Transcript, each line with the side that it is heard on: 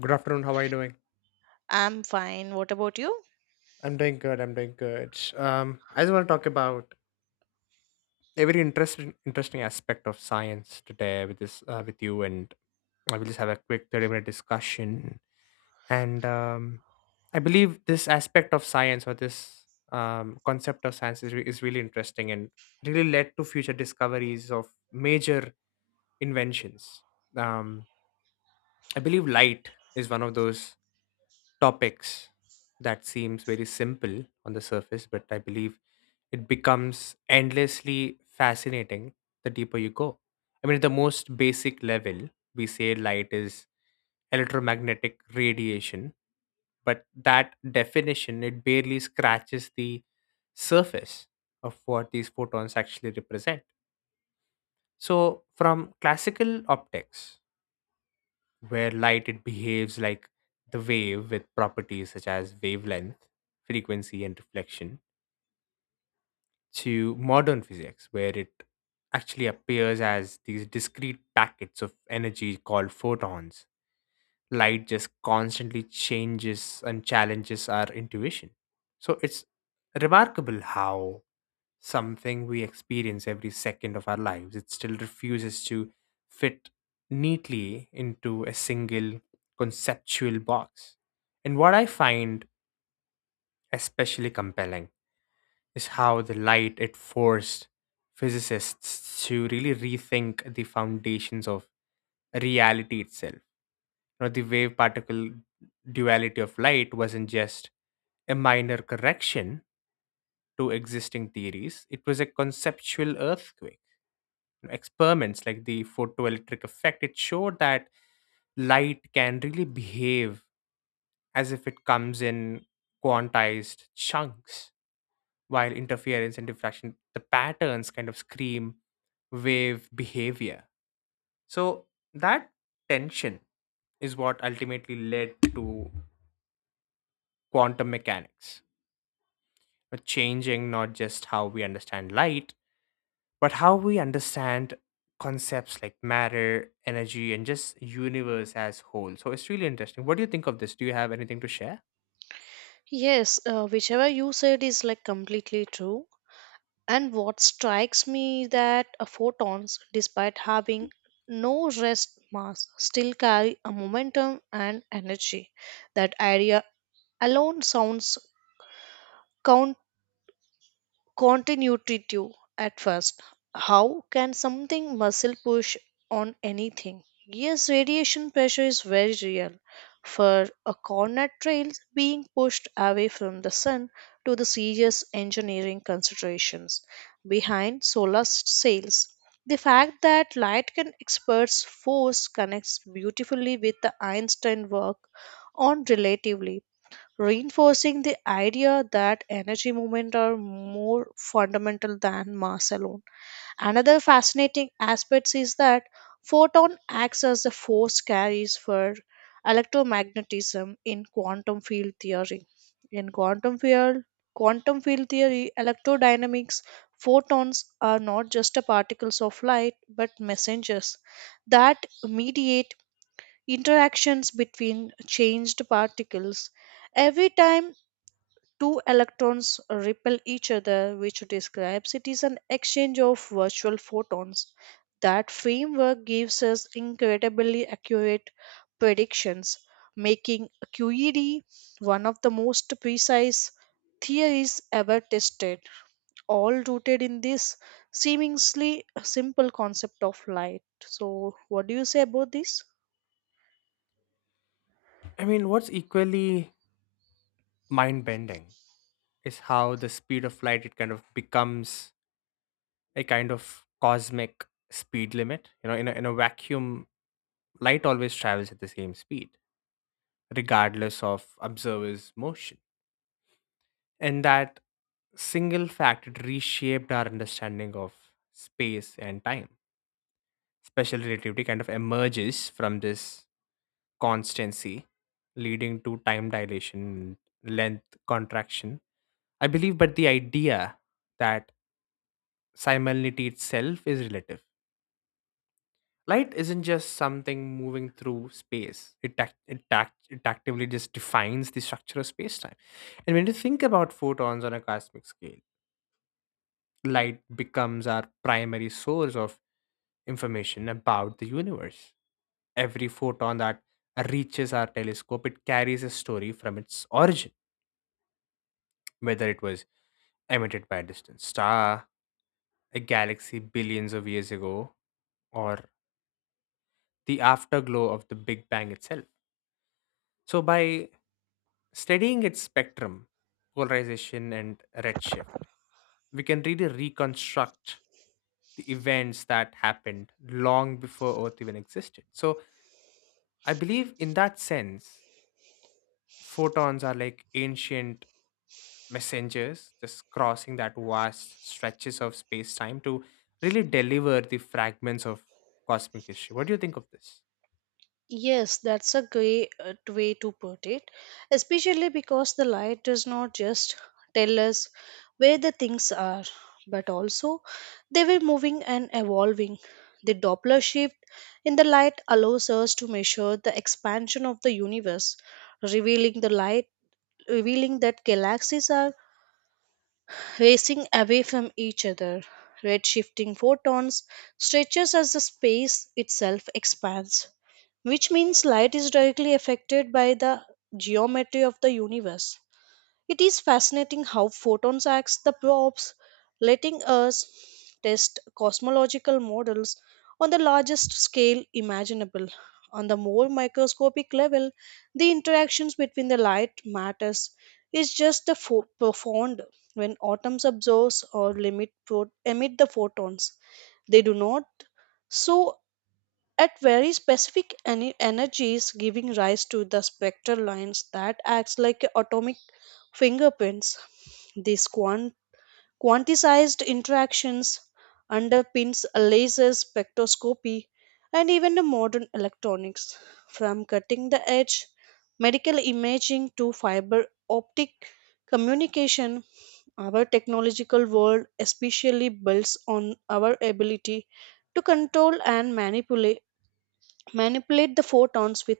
left: Good afternoon. How are you doing?
right: I'm fine. What about you?
left: I'm doing good. I'm doing good. I just want to talk about a very interesting aspect of science today with you, and I will just have a quick 30-minute discussion. And I believe this aspect of science or this concept of science is really interesting and really led to future discoveries of major inventions. Um, I believe light is one of those topics that seems very simple on the surface, but I believe it becomes endlessly fascinating the deeper you go. I mean, at the most basic level, we say light is electromagnetic radiation, but that definition it barely scratches the surface of what these photons actually represent. So, from classical optics where light it behaves like the wave with properties such as wavelength, frequency, and reflection, to modern physics, where it actually appears as these discrete packets of energy called photons, light just constantly changes and challenges our intuition. So it's remarkable how something we experience every second of our lives, it still refuses to fit neatly into a single conceptual box. And what I find especially compelling is how the light it forced physicists to really rethink the foundations of reality itself. Now the wave particle duality of light wasn't just a minor correction to existing theories, it was a conceptual earthquake. Experiments like the photoelectric effect, it showed that light can really behave as if it comes in quantized chunks, while interference and diffraction, the patterns kind of scream wave behavior. So that tension is what ultimately led to quantum mechanics, changing not just how we understand light, but how we understand concepts like matter, energy, and just universe as whole. So it's really interesting. What do you think of this? Do you have anything to share?
right: Yes, whichever you said is like completely true. And what strikes me that photons, despite having no rest mass, still carry a momentum and energy. That idea alone sounds continuity to at first. How can something muscle push on anything? Yes, radiation pressure is very real. For a cornet trail being pushed away from the sun to the serious engineering considerations behind solar sails. The fact that light can experts force connects beautifully with the Einstein work on relativity reinforcing the idea that energy movement are more fundamental than mass alone. Another fascinating aspect is that photon acts as the force carries for electromagnetism in quantum field theory. In quantum field theory, electrodynamics, photons are not just a particles of light but messengers that mediate interactions between changed particles every time two electrons repel each other, which describes it is an exchange of virtual photons. That framework gives us incredibly accurate predictions, making QED one of the most precise theories ever tested, all rooted in this seemingly simple concept of light. So, what do you say about this?
left: I mean, what's equally mind bending is how the speed of light it kind of becomes a kind of cosmic speed limit. You know, in a vacuum, light always travels at the same speed, regardless of observers' motion. And that single fact it reshaped our understanding of space and time. Special relativity kind of emerges from this constancy, leading to time dilation, length contraction. I believe, but the idea that simultaneity itself is relative. Light isn't just something moving through space. It actively just defines the structure of space time. And when you think about photons on a cosmic scale, light becomes our primary source of information about the universe. Every photon that reaches our telescope, it carries a story from its origin, whether it was emitted by a distant star, a galaxy billions of years ago, or the afterglow of the Big Bang itself. So, by studying its spectrum, polarization, and redshift, we can really reconstruct the events that happened long before Earth even existed. So I believe in that sense, photons are like ancient messengers just crossing that vast stretches of space time to really deliver the fragments of cosmic history. What do you think of this?
right: Yes, that's a great way to put it, especially because the light does not just tell us where the things are, but also they were moving and evolving. The Doppler shift in the light allows us to measure the expansion of the universe, revealing the light, revealing that galaxies are racing away from each other. Redshifting photons stretches as the space itself expands, which means light is directly affected by the geometry of the universe. It is fascinating how photons act the probes, letting us test cosmological models on the largest scale imaginable. On the more microscopic level, the interactions between the light matters is just the profound. When atoms absorb or emit the photons, they do not. So at very specific energies giving rise to the spectral lines that acts like atomic fingerprints. These quanticized interactions underpins laser spectroscopy and even the modern electronics, from cutting the edge medical imaging to fiber optic communication. Our technological world especially builds on our ability to control and manipulate the photons with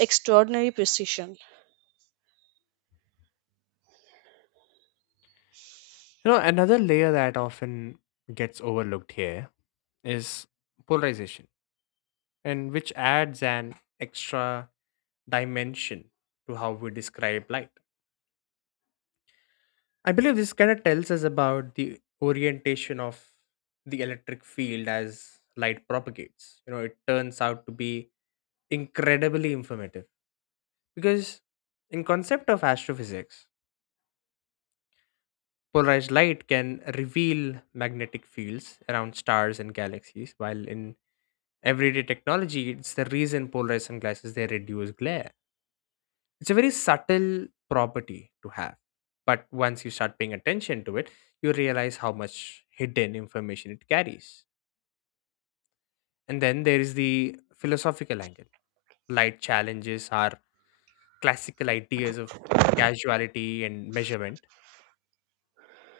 right: extraordinary precision.
left: You know, another layer that often gets overlooked here is polarization, and which adds an extra dimension to how we describe light. I believe this kind of tells us about the orientation of the electric field as light propagates. You know, it turns out to be incredibly informative because, in concept of astrophysics, polarized light can reveal magnetic fields around stars and galaxies, while in everyday technology, it's the reason polarized sunglasses they reduce glare. It's a very subtle property to have. But once you start paying attention to it, you realize how much hidden information it carries. And then there is the philosophical angle. Light challenges are classical ideas of casuality and measurement.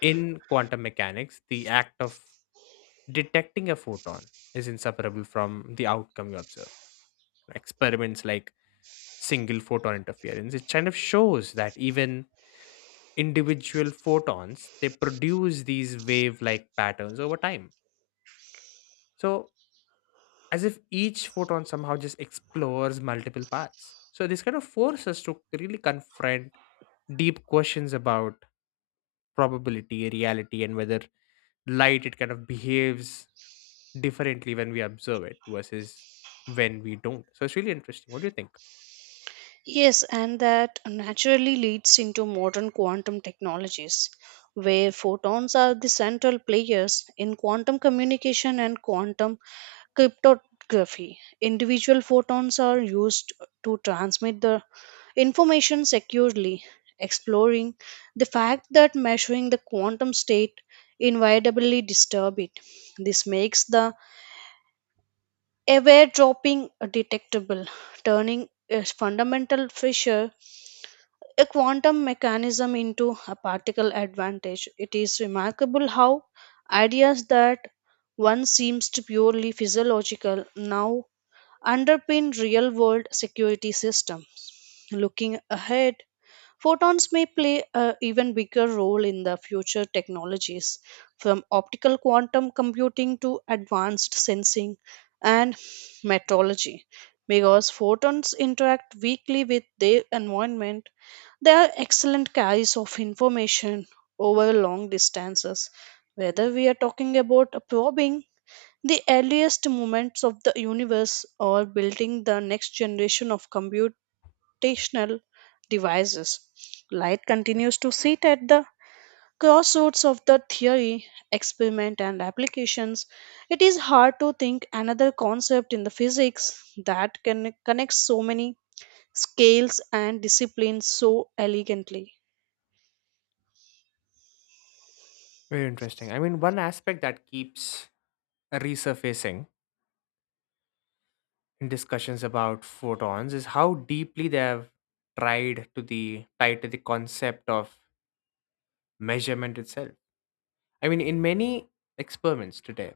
left: In quantum mechanics, the act of detecting a photon is inseparable from the outcome you observe. Experiments like single photon interference it kind of shows that even individual photons they produce these wave like patterns over time, so as if each photon somehow just explores multiple paths. So this kind of forces us to really confront deep questions about probability reality and whether light it kind of behaves differently when we observe it versus when we don't. So it's really interesting. What do you think?
right: Yes, and that naturally leads into modern quantum technologies, where photons are the central players in quantum communication and quantum cryptography. Individual photons are used to transmit the information securely, exploring the fact that measuring the quantum state inevitably disturb it. This makes the aware dropping detectable, turning a fundamental fissure, a quantum mechanism, into a particle advantage. It is remarkable how ideas that once seems to purely physiological now underpin real world security system. Looking ahead, photons may play an even bigger role in the future technologies, from optical quantum computing to advanced sensing and metrology. Because photons interact weakly with their environment, they are excellent carriers of information over long distances. Whether we are talking about probing the earliest moments of the universe or building the next generation of computers computational devices. Light continues to sit at the crossroads of the theory, experiment, and applications. It is hard to think another concept in the physics that can connect so many scales and disciplines so elegantly.
left: Very interesting. I mean, one aspect that keeps resurfacing discussions about photons is how deeply they have tried to the tied to the concept of measurement itself. I mean, in many experiments today,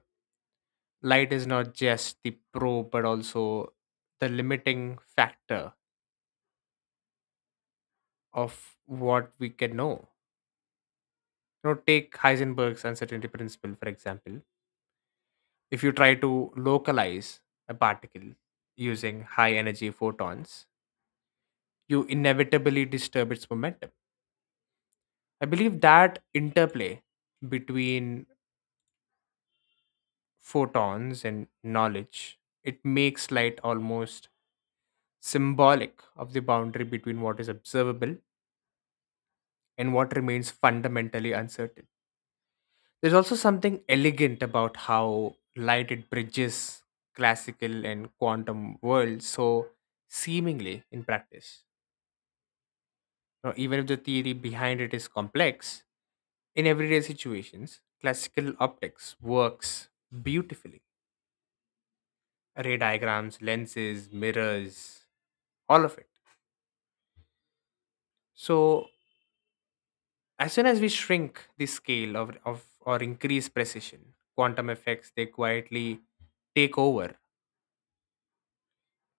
left: light is not just the probe but also the limiting factor of what we can know. You know, take Heisenberg's uncertainty principle, for example. If you try to localize a particle using high energy photons, you inevitably disturb its momentum. I believe that interplay between photons and knowledge it makes light almost symbolic of the boundary between what is observable and what remains fundamentally uncertain. There's also something elegant about how light it bridges classical and quantum worlds so seemingly in practice. Now, even if the theory behind it is complex, in everyday situations, classical optics works beautifully, array diagrams, lenses, mirrors, all of it. So, as soon as we shrink the scale of or increase precision, quantum effects they quietly take over.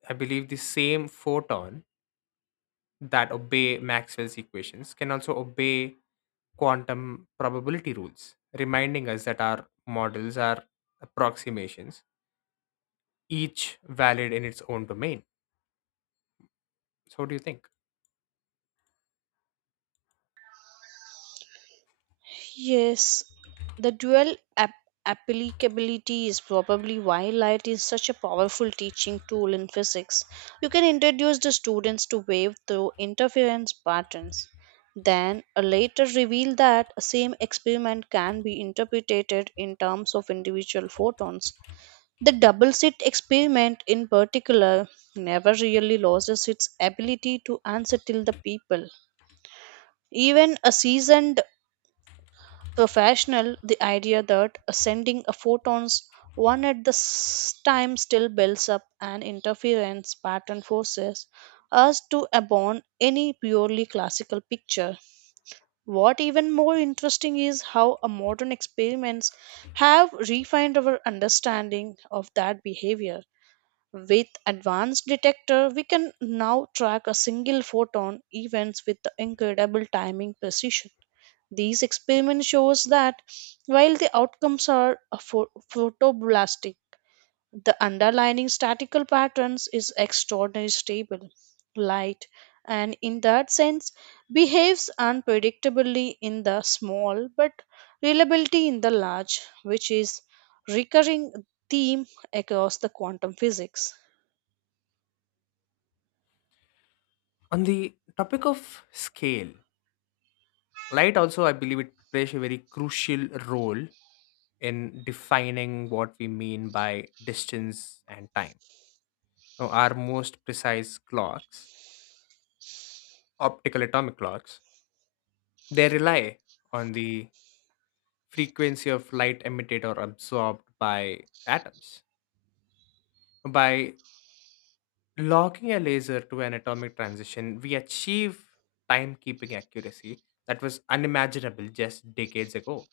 left: I believe the same photon that obey Maxwell's equations can also obey quantum probability rules, reminding us that our models are approximations, each valid in its own domain. So, what do you think?
right: Yes, the dual applicability is probably why light is such a powerful teaching tool in physics. You can introduce the students to wave through interference patterns, then later reveal that a same experiment can be interpreted in terms of individual photons. The double slit experiment, in particular, never really loses its ability to unsettle the people. Even a seasoned professional, the idea that sending a photons one at the time still builds up an interference pattern forces us to abandon any purely classical picture. What even more interesting is how a modern experiments have refined our understanding of that behavior. With advanced detector, we can now track a single photon events with incredible timing precision. These experiments shows that while the outcomes are photoblastic, the underlying statistical patterns is extraordinarily stable. Light, and in that sense, behaves unpredictably in the small but reliability in the large, which is recurring theme across the quantum physics.
left: On the topic of scale, light also I believe it plays a very crucial role in defining what we mean by distance and time. Now, our most precise clocks, optical atomic clocks, they rely on the frequency of light emitted or absorbed by atoms. By locking a laser to an atomic transition we achieve timekeeping accuracy that was unimaginable just decades ago.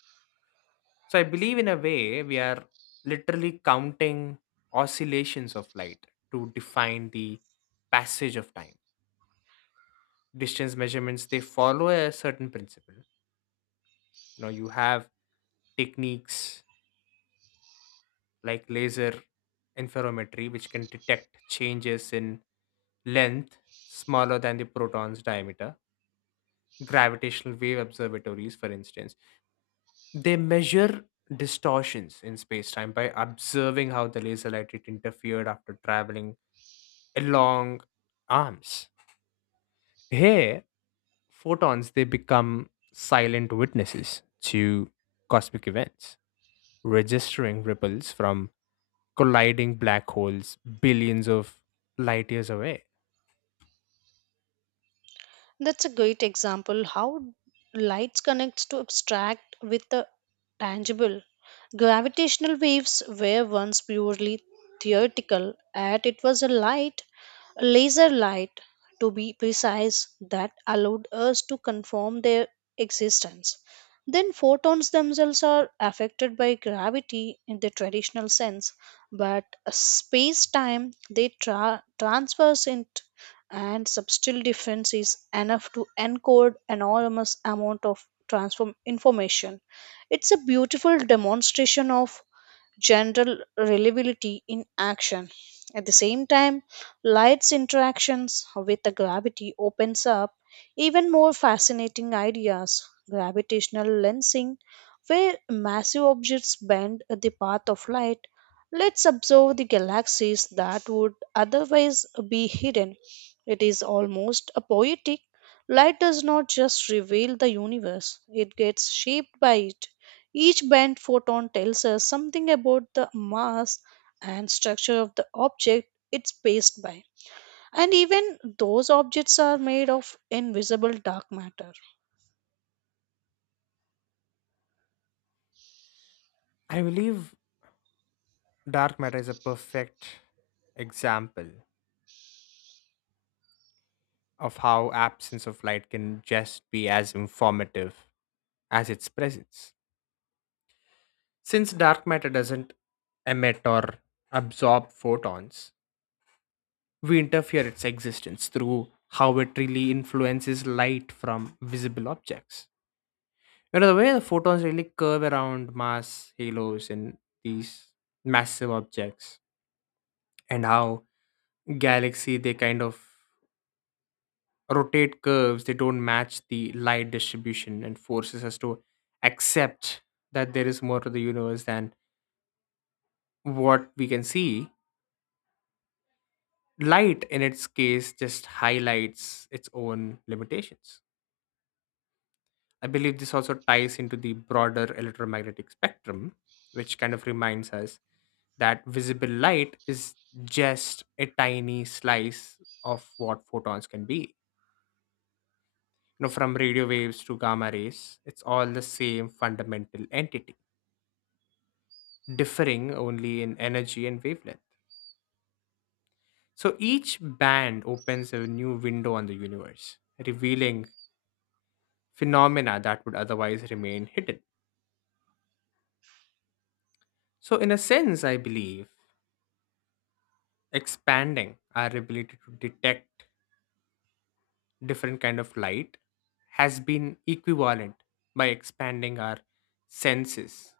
left: So I believe in a way we are literally counting oscillations of light to define the passage of time. Distance measurements they follow a certain principle. You know, you have techniques like laser interferometry which can detect changes in length smaller than the proton's diameter. Gravitational wave observatories, for instance, they measure distortions in space time by observing how the laser light it interfered after traveling long arms. Here, photons they become silent witnesses to cosmic events, registering ripples from colliding black holes billions of light years away.
right: That's a great example how lights connects to abstract with the tangible. Gravitational waves were once purely theoretical, and it was a light, laser light to be precise, that allowed us to confirm their existence. Then photons themselves are affected by gravity in the traditional sense, but space time they transverse it, and subtle difference is enough to encode enormous amount of transform information. It's a beautiful demonstration of general reliability in action. At the same time, light's interactions with the gravity opens up even more fascinating ideas. Gravitational lensing, where massive objects bend the path of light, lets observe the galaxies that would otherwise be hidden. It is almost a poetic. Light does not just reveal the universe, it gets shaped by it. Each bent photon tells us something about the mass and structure of the object it's passed by. And even those objects are made of invisible dark matter.
left: I believe dark matter is a perfect example of how absence of light can just be as informative as its presence. Since dark matter doesn't emit or absorb photons, we interfere its existence through how it really influences light from visible objects. You know, the way the photons really curve around mass halos in these massive objects, and how galaxy they kind of rotate curves, they don't match the light distribution and forces us to accept that there is more to the universe than what we can see. Light, in its case, just highlights its own limitations. I believe this also ties into the broader electromagnetic spectrum, which kind of reminds us that visible light is just a tiny slice of what photons can be. You know, from radio waves to gamma rays, it's all the same fundamental entity, differing only in energy and wavelength. So each band opens a new window on the universe, revealing phenomena that would otherwise remain hidden. So, in a sense, I believe expanding our ability to detect different kind of light has been equivalent by expanding our senses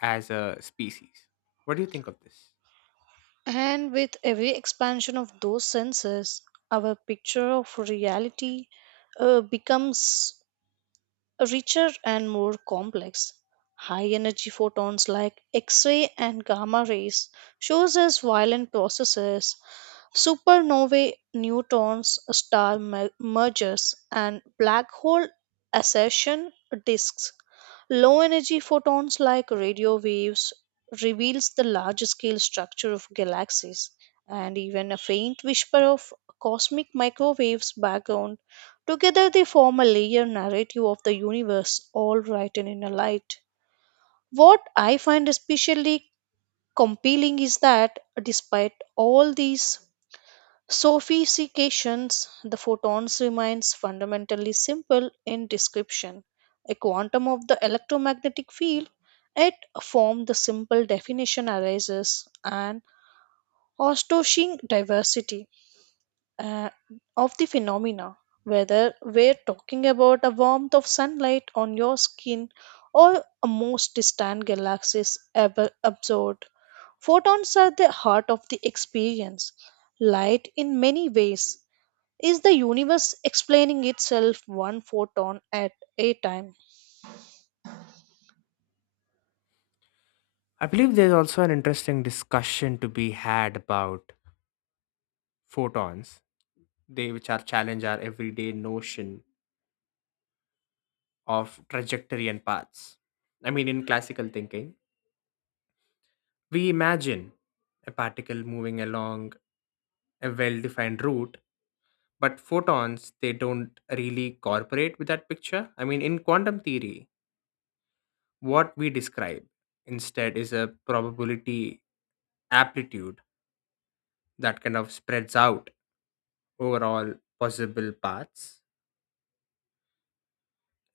left: as a species. What do you think of this?
right: And with every expansion of those senses, our picture of reality becomes richer and more complex. High energy photons like X ray and gamma rays shows us violent processes: supernovae, neutrons, star mergers, and black hole accession disks. Low energy photons like radio waves reveals the large scale structure of galaxies and even a faint whisper of cosmic microwaves background. Together they form a layer narrative of the universe, all written in a light. What I find especially compelling is that, despite all these sophistications, the photons remains fundamentally simple in description. A quantum of the electromagnetic field, it formed the simple definition arises an astonishing diversity uh, of the phenomena. Whether we're talking about a warmth of sunlight on your skin or a most distant galaxies ever observed, photons are the heart of the experience. Light, in many ways, is the universe explaining itself one photon at a time?
left: I believe there's also an interesting discussion to be had about photons they which are challenge our everyday notion of trajectory and paths. I mean in classical thinking we imagine a particle moving along a well defined route. But photons, they don't really cooperate with that picture. I mean, in quantum theory, what we describe instead is a probability amplitude that kind of spreads out over all possible paths,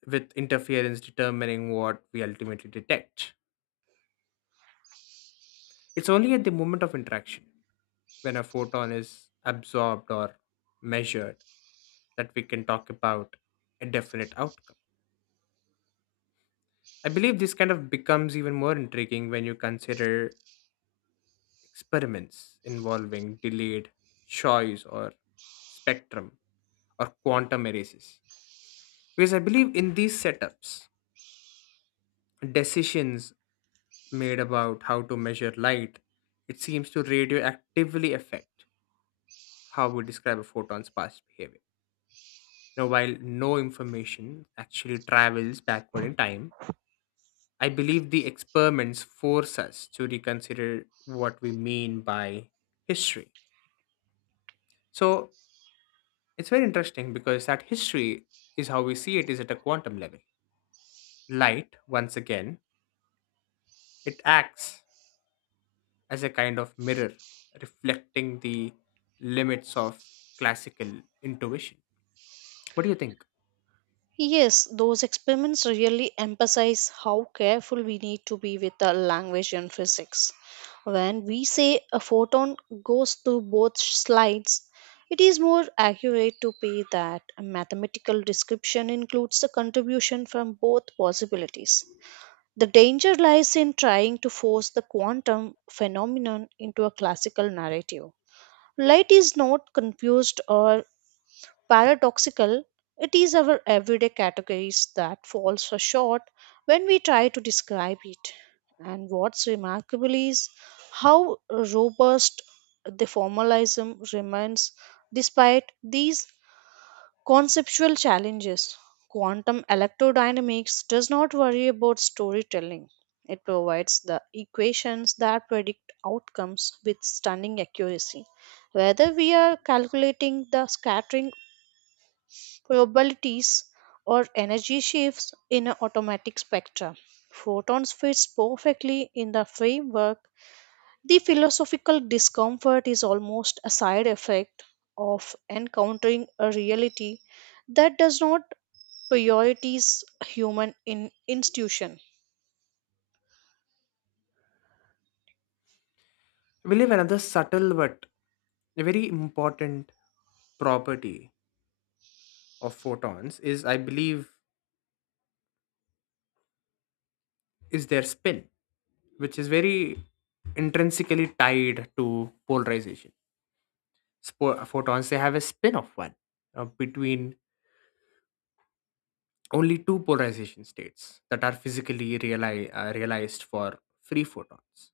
left: with interference determining what we ultimately detect. It's only at the moment of interaction, when a photon is absorbed or measured, that we can talk about a definite outcome. I believe this kind of becomes even more intriguing when you consider experiments involving delayed choice or spectrum or quantum erases. Because I believe in these setups, decisions made about how to measure light, it seems to radioactively affect how we describe a photon's past behavior. Now, while no information actually travels backward in time, I believe the experiments force us to reconsider what we mean by history. So it's very interesting because that history is how we see it is at a quantum level. Light, once again, it acts as a kind of mirror reflecting the limits of classical intuition. What do you think?
right: Yes, those experiments really emphasize how careful we need to be with the language and physics. When we say a photon goes through both slides, it is more accurate to say that a mathematical description includes the contribution from both possibilities. The danger lies in trying to force the quantum phenomenon into a classical narrative. Light is not confused or paradoxical. It is our everyday categories that falls so short when we try to describe it. And what's remarkable is how robust the formalism remains despite these conceptual challenges. Quantum electrodynamics does not worry about storytelling. It provides the equations that predict outcomes with stunning accuracy. Whether we are calculating the scattering probabilities or energy shifts in an automatic spectra, photons fits perfectly in the framework. The philosophical discomfort is almost a side effect of encountering a reality that does not priorities human in institution.
left: I believe another subtle but a very important property of photons is, I believe, is their spin, which is very intrinsically tied to polarization. Photons they have a spin of one between only two polarization states that are physically realized for free photons.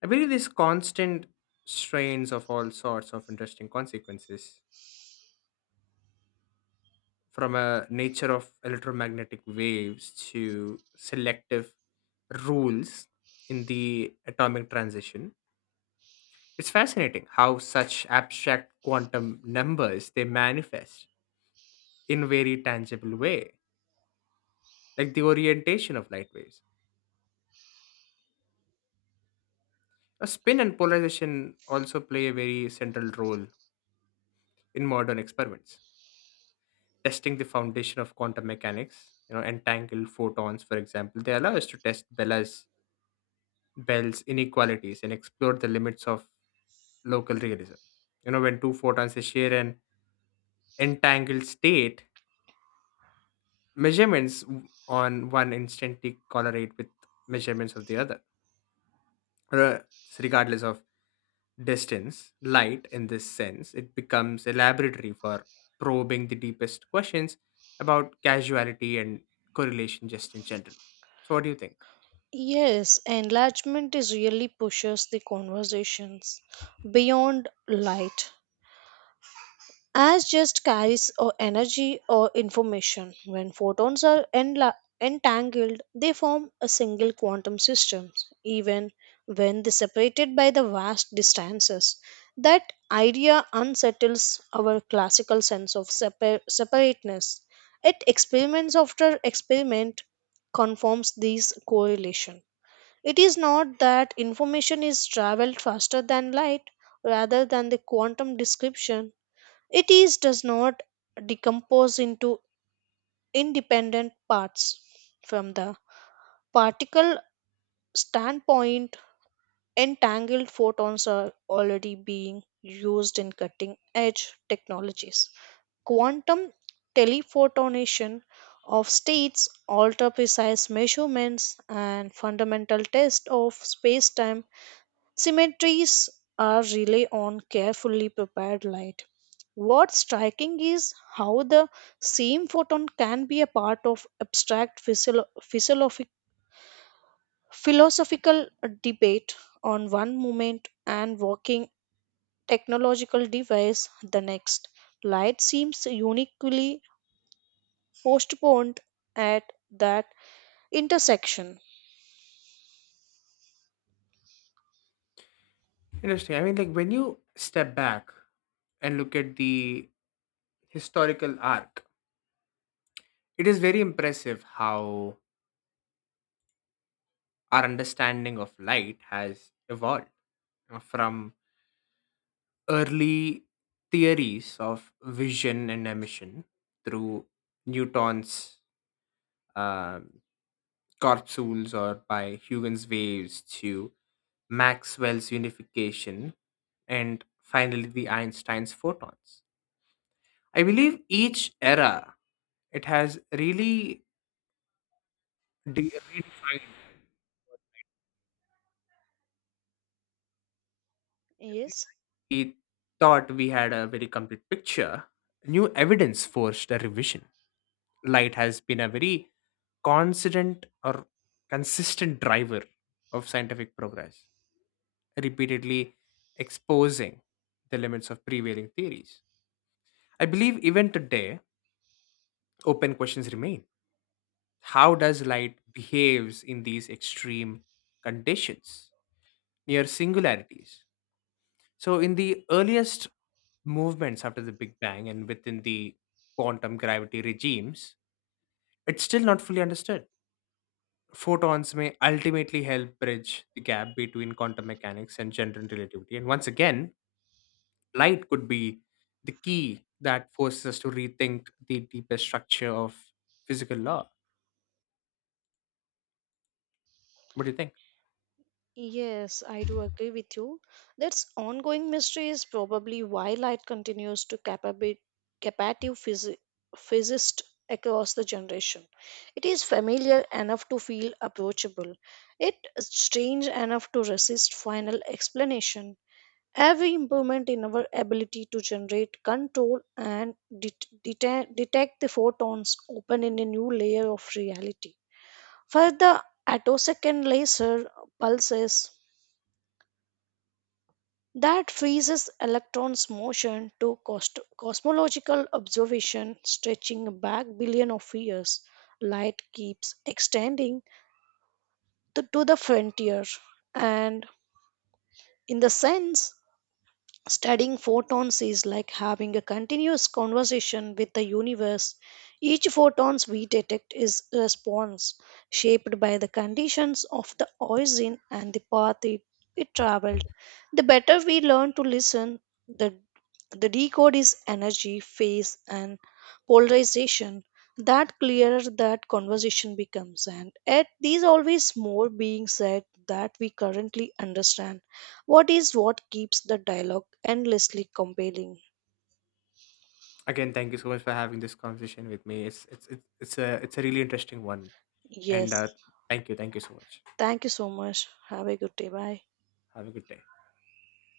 left: I believe these constant strains of all sorts of interesting consequences, from a nature of electromagnetic waves to selective rules in the atomic transition. It's fascinating how such abstract quantum numbers they manifest in very tangible way, like the orientation of light waves. A spin and polarization also play a very central role in modern experiments. Testing the foundation of quantum mechanics, you know, entangled photons, for example, they allow us to test Bella's Bell's inequalities and explore the limits of local realism. You know, when two photons they share an entangled state, measurements on one instantly correlate with measurements of the other, re- regardless of distance, light in this sense, it becomes a laboratory for probing the deepest questions about causality and correlation just in general. So what do you think?
right: Yes, enlargement is really pushes the conversations beyond light as just carries or energy or information. When photons are entangled, they form a single quantum system, even when they separated by the vast distances. That idea unsettles our classical sense of separateness. It experiments after experiment confirms this correlation. It is not that information is traveled faster than light, rather than the quantum description it is does not decompose into independent parts. From the particle standpoint, entangled photons are already being used in cutting edge technologies. Quantum telephotonation of states alter precise measurements and fundamental tests of space time cemeteries are rely on carefully prepared light. What's striking is how the same photon can be a part of abstract philosophical debate on one moment and working technological device the next. Light seems uniquely postponed at that intersection.
left: Interesting. I mean like when you step back and look at the historical arc, it is very impressive how our understanding of light has evolved you from early theories of vision and emission through Newton's um Corpuscles or by Huygens waves to Maxwell's unification and finally the Einstein's photons. I believe each era it has really redefined every
right: Yes,
left: we thought we had a very complete picture. New evidence forced a revision. Light has been a very constant or consistent driver of scientific progress, repeatedly exposing the limits of prevailing theories. I believe even today, open questions remain. How does light behaves in these extreme conditions, near singularities? So in the earliest movements after the Big Bang and within the quantum gravity regimes, it's still not fully understood. Photons may ultimately help bridge the gap between quantum mechanics and general relativity. And once again, light could be the key that forces us to rethink the deeper structure of physical law. What do you think?
right: Yes, I do agree with you. That's ongoing mystery is probably why light continues to captivate captive phys- physicists across the generation. It is familiar enough to feel approachable, yet strange enough to resist final explanation. Every improvement in our ability to generate, control, and detect the photons open in a new layer of reality. Further, attosecond laser pulses that freezes electrons motion to cosmological observation stretching back billion of years, light keeps extending to the frontier. And in the sense, studying photons is like having a continuous conversation with the universe. Each photons we detect is a response shaped by the conditions of the origin and the path it traveled. The better we learn to listen, the the decode is energy, phase, and polarization. That clearer that conversation becomes, and yet there's always more being said that we currently understand. What is what keeps the dialogue endlessly compelling?
left: Again, thank you so much for having this conversation with me. It's a really interesting one, and
right: Yes.
left: thank you so much.
right: Thank you so much. Have a good day. Bye.
left: Have a good day.